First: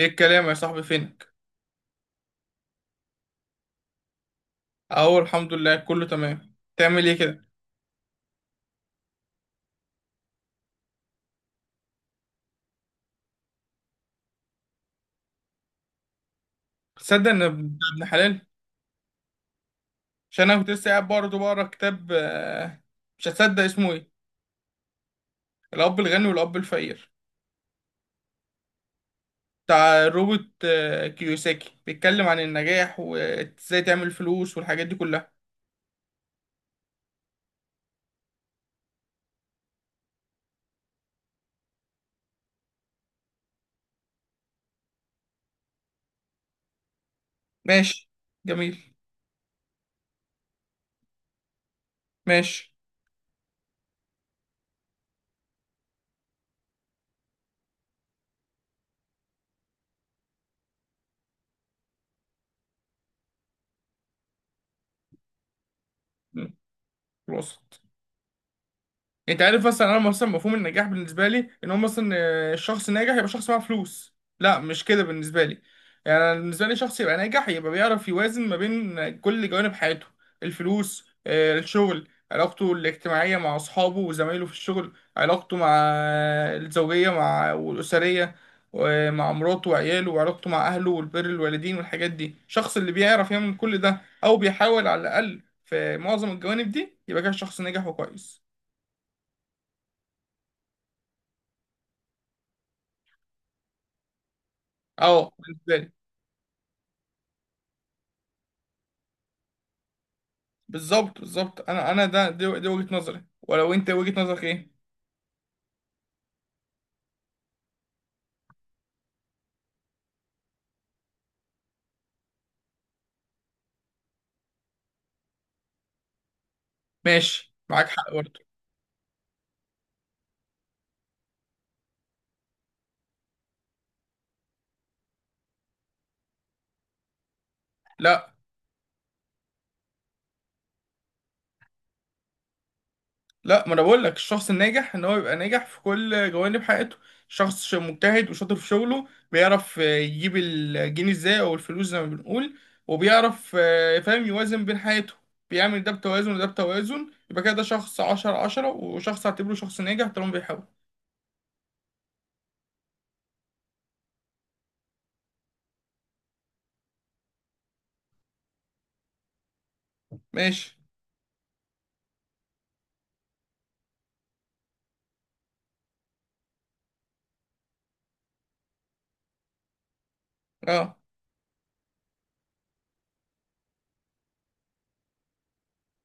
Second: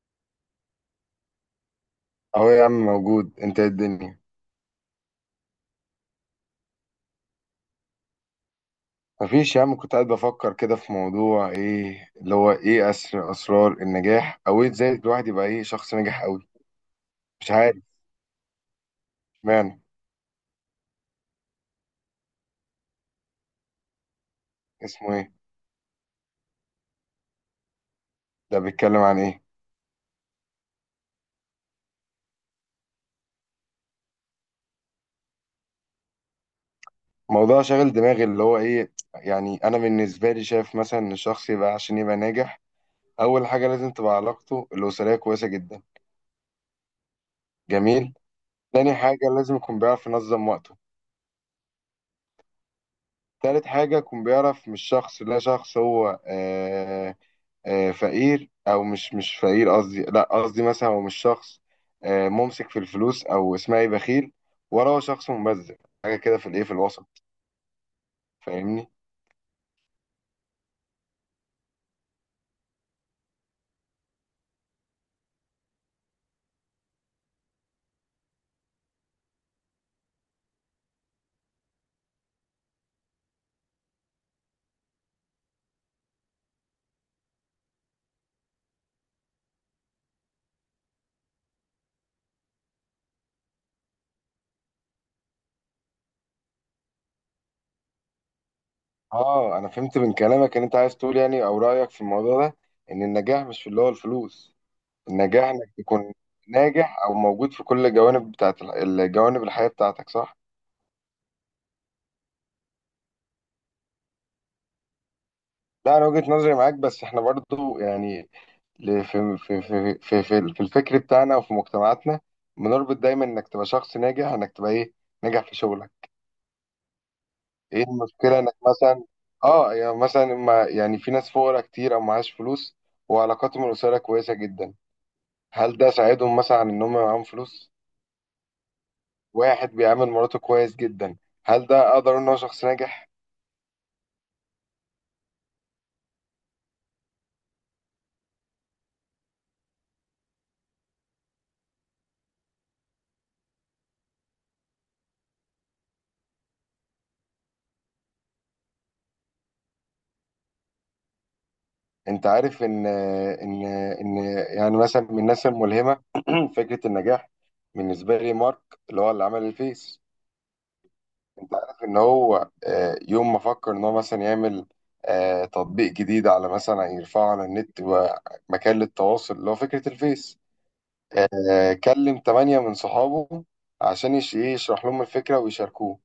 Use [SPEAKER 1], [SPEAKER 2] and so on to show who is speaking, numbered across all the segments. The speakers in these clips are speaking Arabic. [SPEAKER 1] ايه الكلام يا صاحبي؟ فينك؟
[SPEAKER 2] اهو يا عم، موجود. انت إيه الدنيا؟
[SPEAKER 1] اهو الحمد لله، كله تمام. تعمل ايه كده؟
[SPEAKER 2] مفيش يا عم، كنت قاعد بفكر كده في موضوع ايه اللي هو ايه اسرار النجاح، او ازاي الواحد يبقى شخص ناجح قوي.
[SPEAKER 1] تصدق ان
[SPEAKER 2] مش
[SPEAKER 1] ابن
[SPEAKER 2] عارف
[SPEAKER 1] ابن حلال؟
[SPEAKER 2] معنى
[SPEAKER 1] عشان انا كنت لسه قاعد برضه بقرا كتاب. مش هتصدق اسمه ايه.
[SPEAKER 2] اسمه ايه.
[SPEAKER 1] الاب الغني والاب الفقير،
[SPEAKER 2] ده بيتكلم عن ايه؟
[SPEAKER 1] بتاع روبرت كيوساكي. بيتكلم عن النجاح وازاي تعمل فلوس والحاجات دي كلها.
[SPEAKER 2] موضوع شاغل دماغي، اللي هو يعني انا بالنسبه لي شايف مثلا ان الشخص عشان يبقى ناجح، اول حاجه لازم تبقى علاقته الاسريه كويسه جدا.
[SPEAKER 1] ماشي.
[SPEAKER 2] جميل. تاني
[SPEAKER 1] جميل.
[SPEAKER 2] حاجه لازم يكون بيعرف ينظم وقته.
[SPEAKER 1] ماشي.
[SPEAKER 2] تالت حاجه يكون بيعرف، مش شخص لا شخص هو فقير، او مش فقير قصدي، لا قصدي مثلا هو مش شخص ممسك في الفلوس، او اسمها ايه، بخيل. وراه شخص مبذر. حاجه كده
[SPEAKER 1] م،
[SPEAKER 2] في الايه في الوسط.
[SPEAKER 1] وصل.
[SPEAKER 2] فاهمني؟
[SPEAKER 1] انت عارف مثلا، انا مثلا مفهوم النجاح بالنسبه لي ان هو مثلا الشخص ناجح يبقى شخص معاه فلوس، لا مش كده بالنسبه لي. يعني أنا بالنسبه لي شخص يبقى ناجح يبقى بيعرف يوازن ما بين كل جوانب حياته. الفلوس، الشغل، علاقته الاجتماعيه مع اصحابه وزمايله في الشغل، علاقته مع الزوجيه، مع والاسريه، ومع مراته وعياله، وعلاقته مع اهله والبر الوالدين والحاجات دي. الشخص اللي بيعرف يعمل كل ده، او بيحاول على الاقل في معظم الجوانب دي، يبقى كده شخص ناجح وكويس.
[SPEAKER 2] اه، انا فهمت من كلامك، ان انت عايز تقول يعني او رايك في الموضوع ده، ان النجاح مش في اللي هو الفلوس.
[SPEAKER 1] اه،
[SPEAKER 2] النجاح انك
[SPEAKER 1] بالنسبه لي.
[SPEAKER 2] تكون ناجح، او موجود في كل الجوانب، بتاعت الجوانب الحياه بتاعتك، صح؟
[SPEAKER 1] بالظبط بالظبط، انا ده دي وجهه نظري، ولو انت وجهه نظرك ايه؟
[SPEAKER 2] لا انا وجهه نظري معاك، بس احنا برضو يعني، ليه في الفكر بتاعنا وفي مجتمعاتنا بنربط دايما انك تبقى شخص ناجح، انك تبقى ايه، ناجح في شغلك؟
[SPEAKER 1] ماشي،
[SPEAKER 2] ايه
[SPEAKER 1] معاك حق
[SPEAKER 2] المشكله
[SPEAKER 1] برضه.
[SPEAKER 2] انك مثلا، اه يعني مثلا، ما يعني في ناس فقراء كتير او معاش فلوس، وعلاقاتهم الاسريه كويسه جدا. هل ده ساعدهم مثلا عن ان هم معاهم فلوس؟
[SPEAKER 1] لا
[SPEAKER 2] واحد بيعامل مراته كويس جدا، هل ده اقدر اقول ان هو شخص ناجح؟
[SPEAKER 1] لا، ما انا بقول لك الشخص الناجح ان هو يبقى ناجح في كل جوانب حياته. شخص مجتهد وشاطر في شغله، بيعرف يجيب الجنيه ازاي، او الفلوس زي ما بنقول. وبيعرف فاهم يوازن بين حياته. بيعمل ده بتوازن وده بتوازن، يبقى كده ده شخص عشرة عشرة، وشخص اعتبره شخص ناجح طالما بيحاول.
[SPEAKER 2] انت عارف ان يعني مثلا، من الناس الملهمه، فكره النجاح بالنسبه لي، مارك، اللي هو اللي عمل الفيس.
[SPEAKER 1] ماشي.
[SPEAKER 2] انت عارف ان هو يوم ما فكر ان هو مثلا يعمل تطبيق جديد، على مثلا يرفعه على النت، ومكان للتواصل، اللي هو فكرة الفيس،
[SPEAKER 1] اه
[SPEAKER 2] كلم 8 من صحابه عشان يش- ايه يشرح لهم الفكرة ويشاركوه.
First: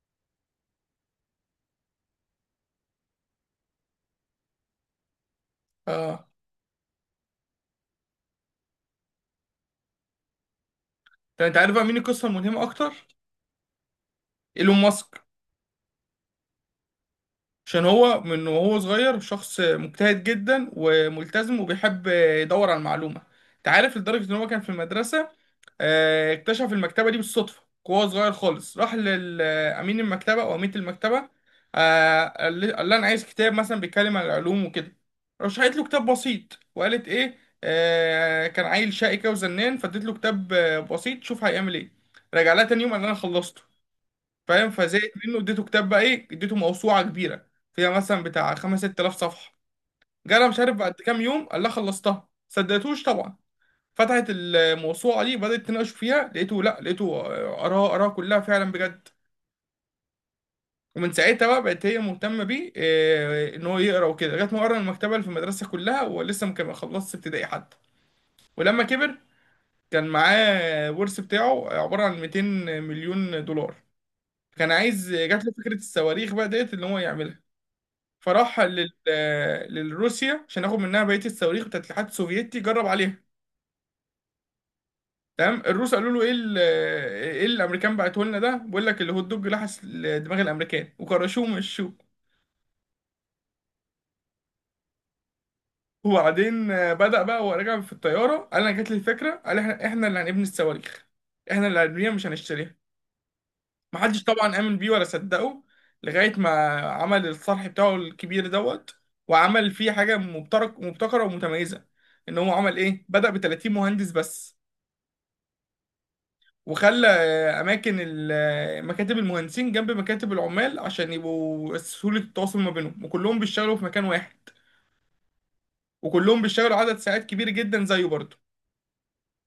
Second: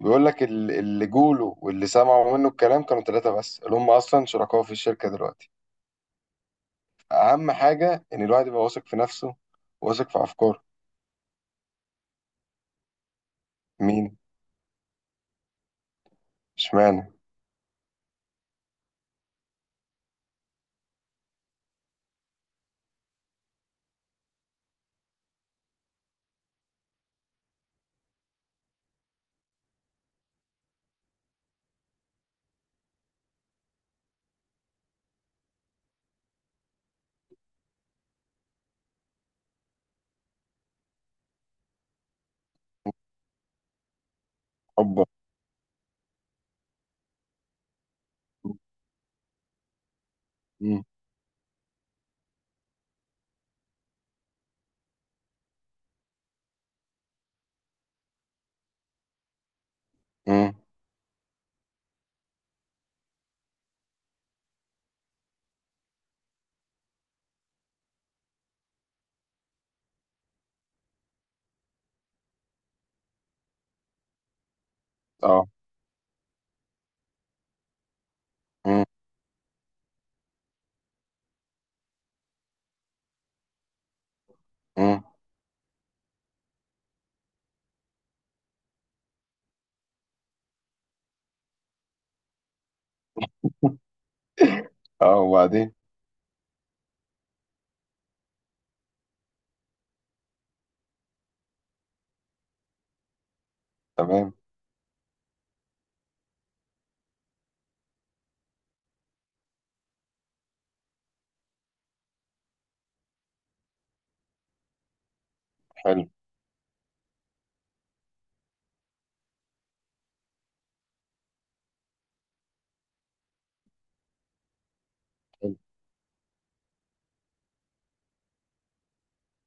[SPEAKER 2] بيقول لك اللي جوله واللي سمعوا منه الكلام كانوا 3 بس، اللي هم أصلا شركاء في الشركة دلوقتي.
[SPEAKER 1] اه.
[SPEAKER 2] أهم حاجة إن الواحد يبقى واثق في نفسه، واثق في أفكاره.
[SPEAKER 1] طب انت عارف بقى مين القصه الملهمه اكتر؟
[SPEAKER 2] مين؟
[SPEAKER 1] ايلون ماسك.
[SPEAKER 2] اشمعنى؟
[SPEAKER 1] عشان هو من وهو صغير شخص مجتهد جدا وملتزم، وبيحب يدور على المعلومة. انت عارف لدرجة ان هو كان في المدرسة اكتشف المكتبة دي بالصدفة، وهو صغير خالص. راح لأمين المكتبة أو أمينة المكتبة، قال لها أنا عايز كتاب مثلا بيتكلم عن العلوم وكده. رشحت له كتاب بسيط، وقالت إيه، كان عيل شقي كده وزنان، فاديت له كتاب بسيط، شوف هيعمل إيه. رجع لها تاني يوم قال لها أنا خلصته. فاهم؟
[SPEAKER 2] حبه.
[SPEAKER 1] فزهقت منه، اديته كتاب، بقى ايه، اديته موسوعه كبيره فيها مثلا بتاع 5 6000 صفحه. جالها مش عارف
[SPEAKER 2] مم.
[SPEAKER 1] بعد كام يوم قال لها خلصتها. صدقتوش طبعا. فتحت الموسوعه دي، بدات تناقش فيها، لقيته، لا لقيته قراها، قراها كلها فعلا بجد.
[SPEAKER 2] مم.
[SPEAKER 1] ومن ساعتها بقى بقت هي مهتمه بيه، ان هو يقرا وكده، لغايه ما قرا المكتبه اللي في المدرسه كلها، ولسه ما كان ما خلصش ابتدائي حتى. ولما كبر، كان معاه ورث بتاعه عباره عن 200 مليون دولار. كان عايز، جات
[SPEAKER 2] اه.
[SPEAKER 1] له فكره الصواريخ، بقى ديت ان هو يعملها. فراح
[SPEAKER 2] مم.
[SPEAKER 1] للروسيا عشان ياخد منها بقيه الصواريخ بتاعت الاتحاد السوفيتي، جرب عليها.
[SPEAKER 2] مم.
[SPEAKER 1] تمام، الروس قالوا له ايه ايه اللي الامريكان بعته لنا ده، بيقول لك الهوت دوج لحس دماغ الامريكان وكرشوه ومشوه.
[SPEAKER 2] اه، وبعدين؟
[SPEAKER 1] وبعدين بدأ بقى وهو راجع في الطياره، قال انا جات لي الفكره، قال احنا اللي هنبني الصواريخ. احنا اللي هنبنيها، مش هنشتريها. محدش
[SPEAKER 2] تمام.
[SPEAKER 1] طبعا امن بيه ولا صدقه، لغايه ما عمل الصرح بتاعه الكبير دوت. وعمل فيه حاجه مبتكره ومتميزه. ان هو عمل ايه، بدأ ب 30 مهندس بس.
[SPEAKER 2] حلو.
[SPEAKER 1] وخلى آه، اماكن ال- آه، مكاتب المهندسين جنب مكاتب العمال، عشان يبقوا سهولة التواصل ما بينهم، وكلهم بيشتغلوا في مكان واحد.
[SPEAKER 2] حلو.
[SPEAKER 1] وكلهم بيشتغلوا عدد ساعات كبير جدا زيه برضه.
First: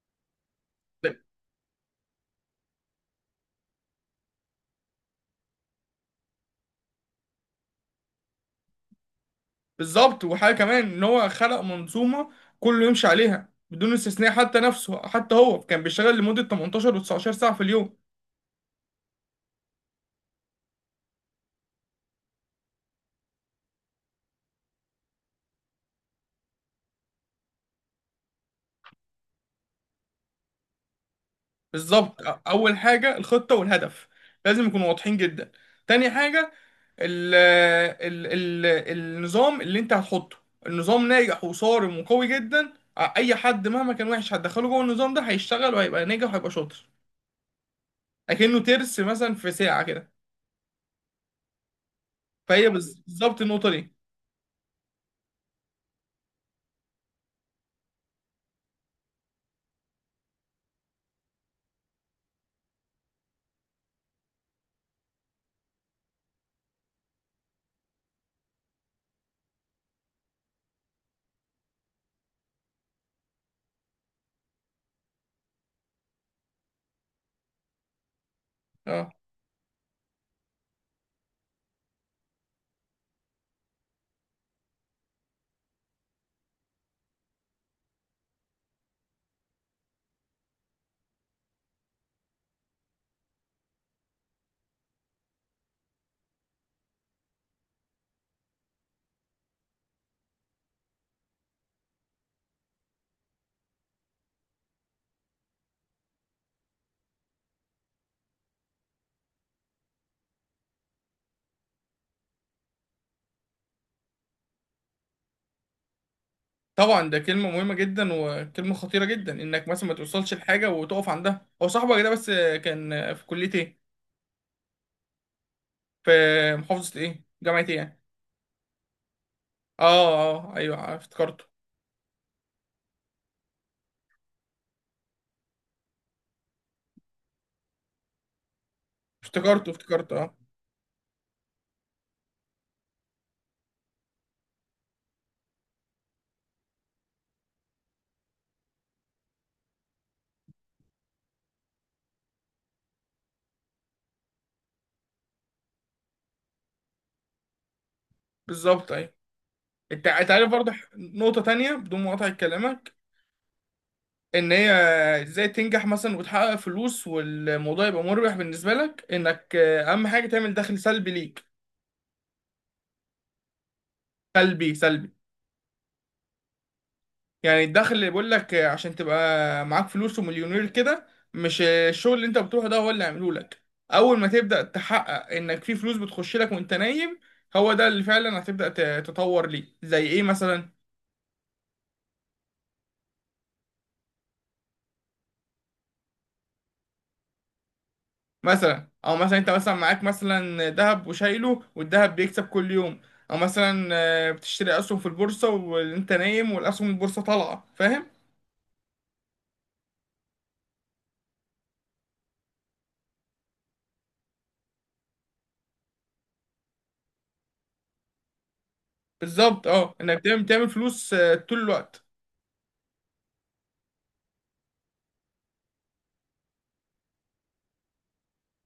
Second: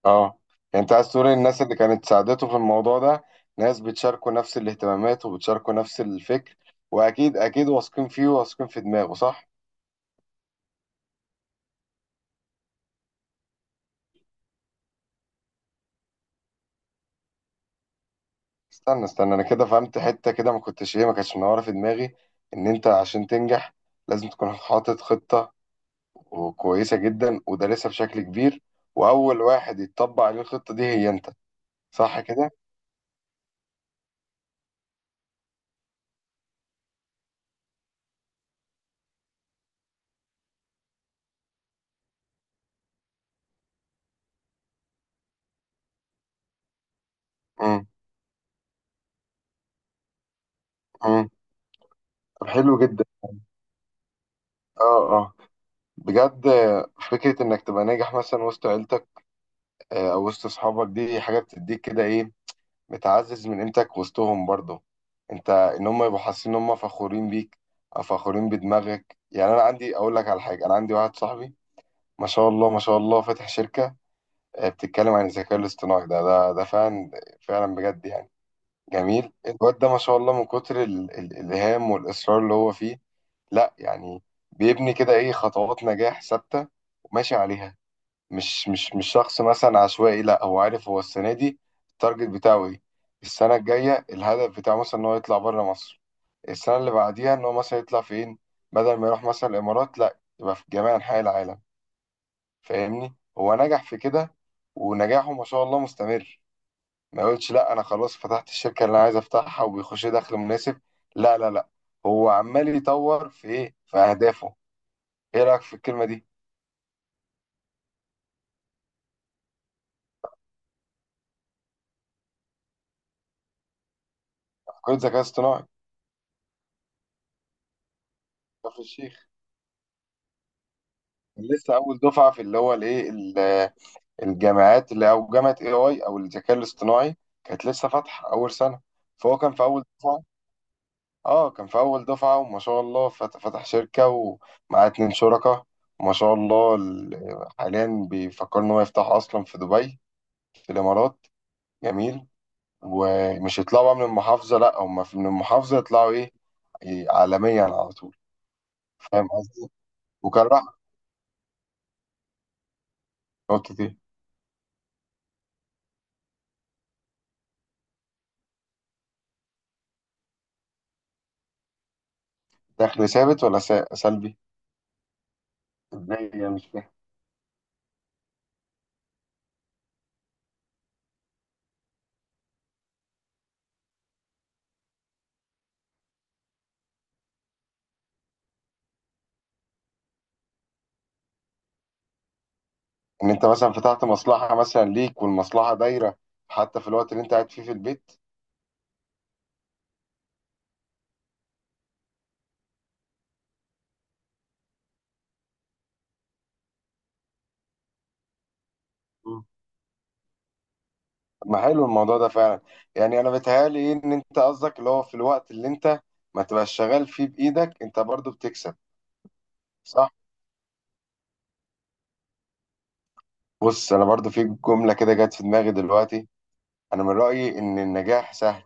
[SPEAKER 2] اه يعني انت عايز تقول إن الناس اللي كانت ساعدته في الموضوع ده ناس بتشاركوا نفس الاهتمامات وبتشاركوا نفس الفكر، واكيد اكيد واثقين فيه وواثقين في دماغه، صح؟
[SPEAKER 1] بالظبط. وحاجة كمان ان هو خلق منظومة كله يمشي عليها بدون استثناء، حتى نفسه. حتى هو كان بيشتغل لمدة 18 و19 ساعة في اليوم.
[SPEAKER 2] استنى استنى، انا كده فهمت حتة كده ما كنتش ايه ما كانتش منوره في دماغي، ان انت عشان تنجح لازم تكون حاطط خطة كويسة جدا ودارسها بشكل كبير، واول واحد يتطبق عليه الخطة دي هي انت. صح
[SPEAKER 1] بالظبط.
[SPEAKER 2] كده؟
[SPEAKER 1] اول حاجة الخطة والهدف، لازم يكونوا واضحين جدا. تاني حاجة، ال النظام اللي انت هتحطه. النظام ناجح وصارم وقوي جدا، اي حد مهما كان وحش هتدخله جوه النظام ده هيشتغل وهيبقى ناجح وهيبقى شاطر.
[SPEAKER 2] امم.
[SPEAKER 1] اكنه ترس مثلا في ساعة كده.
[SPEAKER 2] امم. طب حلو جدا.
[SPEAKER 1] بالظبط النقطة دي.
[SPEAKER 2] اه، آه. بجد. فكرة إنك تبقى ناجح مثلا وسط عيلتك، أو وسط أصحابك، دي حاجة بتديك كده إيه، بتعزز من قيمتك وسطهم برضه. أنت إن هم يبقوا حاسين إن هم فخورين بيك أو فخورين بدماغك. يعني أنا عندي أقول لك على حاجة، أنا عندي واحد صاحبي ما شاء الله ما شاء الله، فاتح شركة بتتكلم عن الذكاء الاصطناعي. ده ده ده فعلا فعلا بجد يعني.
[SPEAKER 1] اه
[SPEAKER 2] جميل الواد ده، ما شاء الله، من كتر الإلهام والإصرار اللي هو فيه. لا يعني، بيبني كده إيه، خطوات نجاح ثابتة، وماشي عليها. مش شخص مثلا عشوائي، لا، هو عارف هو السنه دي التارجت بتاعه ايه، السنه الجايه الهدف بتاعه مثلا ان هو يطلع بره مصر، السنه اللي بعديها ان هو مثلا يطلع فين، بدل ما يروح مثلا الامارات لا يبقى في جميع انحاء العالم. فاهمني؟ هو نجح في كده، ونجاحه ما شاء الله مستمر. ما يقولش لا انا خلاص فتحت الشركه اللي انا عايز افتحها وبيخش لي دخل مناسب، لا لا لا، هو عمال يطور في ايه، في اهدافه. ايه رايك في الكلمه دي؟
[SPEAKER 1] طبعا، ده كلمة مهمة جدا وكلمة خطيرة جدا، انك مثلا ما توصلش لحاجة وتقف عندها. هو صاحبك ده بس، كان في كلية ايه؟
[SPEAKER 2] كل ذكاء اصطناعي.
[SPEAKER 1] في محافظة ايه؟ جامعة ايه يعني؟
[SPEAKER 2] كفر الشيخ.
[SPEAKER 1] اه اه، ايوه افتكرته.
[SPEAKER 2] لسه اول دفعه في اللي هو الجامعات اللي، او جامعه اي اي او الذكاء الاصطناعي، كانت لسه فاتحه اول سنه، فهو كان في
[SPEAKER 1] افتكرته
[SPEAKER 2] اول
[SPEAKER 1] افتكرته
[SPEAKER 2] دفعه.
[SPEAKER 1] اه.
[SPEAKER 2] اه كان في اول دفعه، وما شاء الله فتح شركه ومعاه 2 شركاء، وما شاء الله حاليا بيفكر ان هو يفتح اصلا في دبي، في الامارات. جميل. ومش يطلعوا بقى من المحافظه، لا، هم من المحافظه يطلعوا ايه، إيه، عالميا على طول.
[SPEAKER 1] بالظبط ايوه.
[SPEAKER 2] فاهم قصدي؟
[SPEAKER 1] انت
[SPEAKER 2] وكان
[SPEAKER 1] عارف
[SPEAKER 2] راح.
[SPEAKER 1] برضه، نقطة تانية بدون مقاطعة كلامك.
[SPEAKER 2] نقطة ايه؟
[SPEAKER 1] ان هي ازاي تنجح مثلا وتحقق فلوس، والموضوع يبقى مربح بالنسبة لك، انك اهم حاجة تعمل دخل سلبي ليك.
[SPEAKER 2] دخل ثابت ولا سلبي؟
[SPEAKER 1] سلبي سلبي.
[SPEAKER 2] ازاي يعني؟ مش فاهم.
[SPEAKER 1] يعني الدخل اللي بيقول لك عشان تبقى معاك فلوس ومليونير كده، مش الشغل اللي انت بتروحه ده هو اللي عامله لك. اول ما تبدأ تحقق انك في فلوس بتخش لك وانت نايم، هو ده اللي فعلا هتبدأ تطور ليه. زي ايه مثلا؟
[SPEAKER 2] ان انت مثلا فتحت مصلحه مثلا ليك، والمصلحه دايره حتى في الوقت اللي انت قاعد فيه في البيت.
[SPEAKER 1] مثلا، او مثلا انت مثلا معاك مثلا ذهب وشايله، والذهب بيكسب كل يوم. او مثلا بتشتري اسهم في البورصه وانت نايم، والاسهم البورصه طالعه، فاهم.
[SPEAKER 2] مم. طب ما حلو الموضوع ده فعلا. يعني انا بيتهيألي إيه، ان انت قصدك اللي هو في الوقت اللي انت ما تبقاش شغال فيه بايدك، انت برضو بتكسب.
[SPEAKER 1] بالظبط، اه
[SPEAKER 2] صح.
[SPEAKER 1] انك دايما بتعمل فلوس طول الوقت.
[SPEAKER 2] بص انا برضو في جمله كده جت في دماغي دلوقتي، انا من رايي ان النجاح سهل،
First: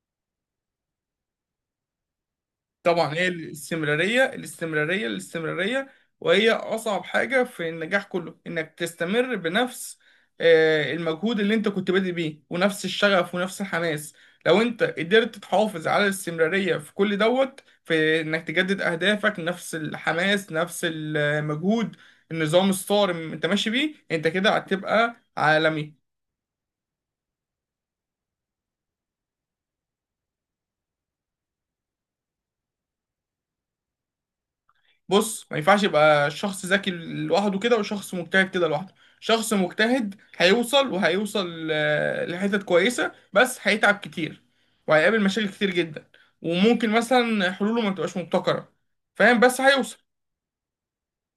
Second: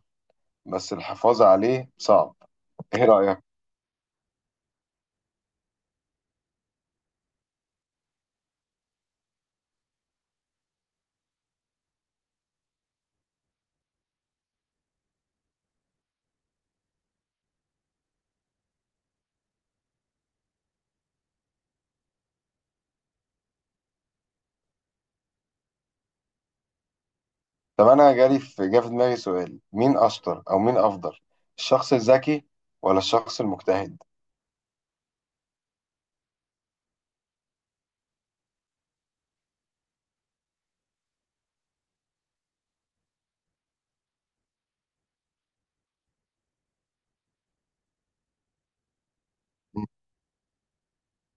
[SPEAKER 2] بس الحفاظ عليه صعب. ايه
[SPEAKER 1] طبعا، هي
[SPEAKER 2] رايك؟
[SPEAKER 1] الاستمرارية الاستمرارية الاستمرارية، وهي أصعب حاجة في النجاح كله، إنك تستمر بنفس المجهود اللي أنت كنت بادئ بيه، ونفس الشغف ونفس الحماس. لو أنت قدرت تحافظ على الاستمرارية في كل دوت، في إنك تجدد أهدافك، نفس الحماس نفس المجهود، النظام الصارم أنت ماشي بيه، أنت كده هتبقى عالمي.
[SPEAKER 2] طب انا جالي في دماغي سؤال. مين اشطر او مين افضل، الشخص الذكي ولا الشخص المجتهد؟
[SPEAKER 1] بص، ما ينفعش يبقى شخص ذكي لوحده كده، وشخص مجتهد كده لوحده. شخص مجتهد هيوصل، وهيوصل لحتت كويسة، بس هيتعب كتير، وهيقابل مشاكل كتير جدا، وممكن مثلا حلوله ما تبقاش مبتكرة، فاهم؟ بس هيوصل.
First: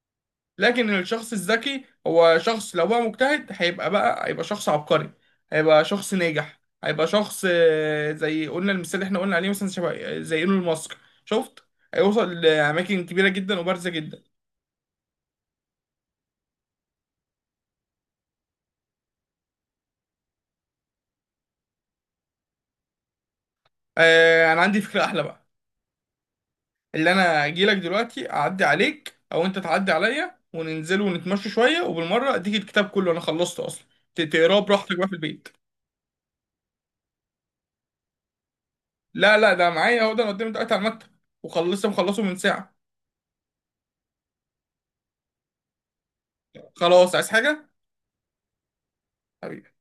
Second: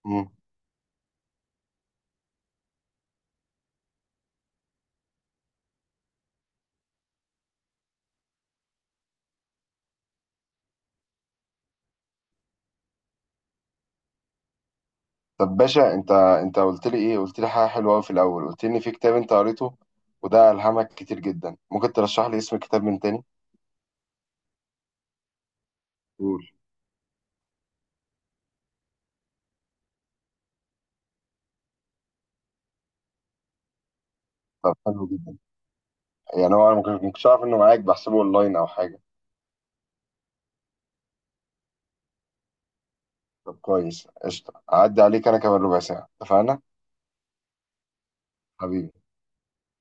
[SPEAKER 2] مم.
[SPEAKER 1] لكن الشخص الذكي، هو شخص لو بقى مجتهد هيبقى شخص عبقري، هيبقى شخص ناجح، هيبقى شخص زي قلنا المثال اللي احنا قلنا عليه مثلا، شبه زي ايلون ماسك. شفت؟ هيوصل لأماكن كبيرة جدا وبارزة جدا.
[SPEAKER 2] طب باشا، انت انت قلت لي ايه، قلت لي حاجه حلوه قوي في الاول، قلت لي ان في كتاب انت قريته وده الهمك كتير جدا. ممكن ترشح لي اسم الكتاب من تاني؟
[SPEAKER 1] آه، انا عندي فكرة احلى بقى.
[SPEAKER 2] قول.
[SPEAKER 1] اللي انا اجي لك دلوقتي اعدي عليك، او انت تعدي عليا، وننزل ونتمشى شوية، وبالمرة اديك الكتاب، كله انا خلصته اصلا. تقراه
[SPEAKER 2] طب
[SPEAKER 1] براحتك بقى
[SPEAKER 2] حلو
[SPEAKER 1] في
[SPEAKER 2] جدا.
[SPEAKER 1] البيت.
[SPEAKER 2] يعني هو انا ممكن كنتش اعرف انه معاك، بحسبه اونلاين او حاجه.
[SPEAKER 1] لا لا، ده معايا، اهو ده انا قدامي دلوقتي على المكتب، وخلصت مخلصه من ساعة.
[SPEAKER 2] طب كويس، قشطه. هعدي عليك انا كمان ربع ساعه، اتفقنا؟
[SPEAKER 1] خلاص، عايز حاجة؟
[SPEAKER 2] حبيبي.
[SPEAKER 1] حبيبي.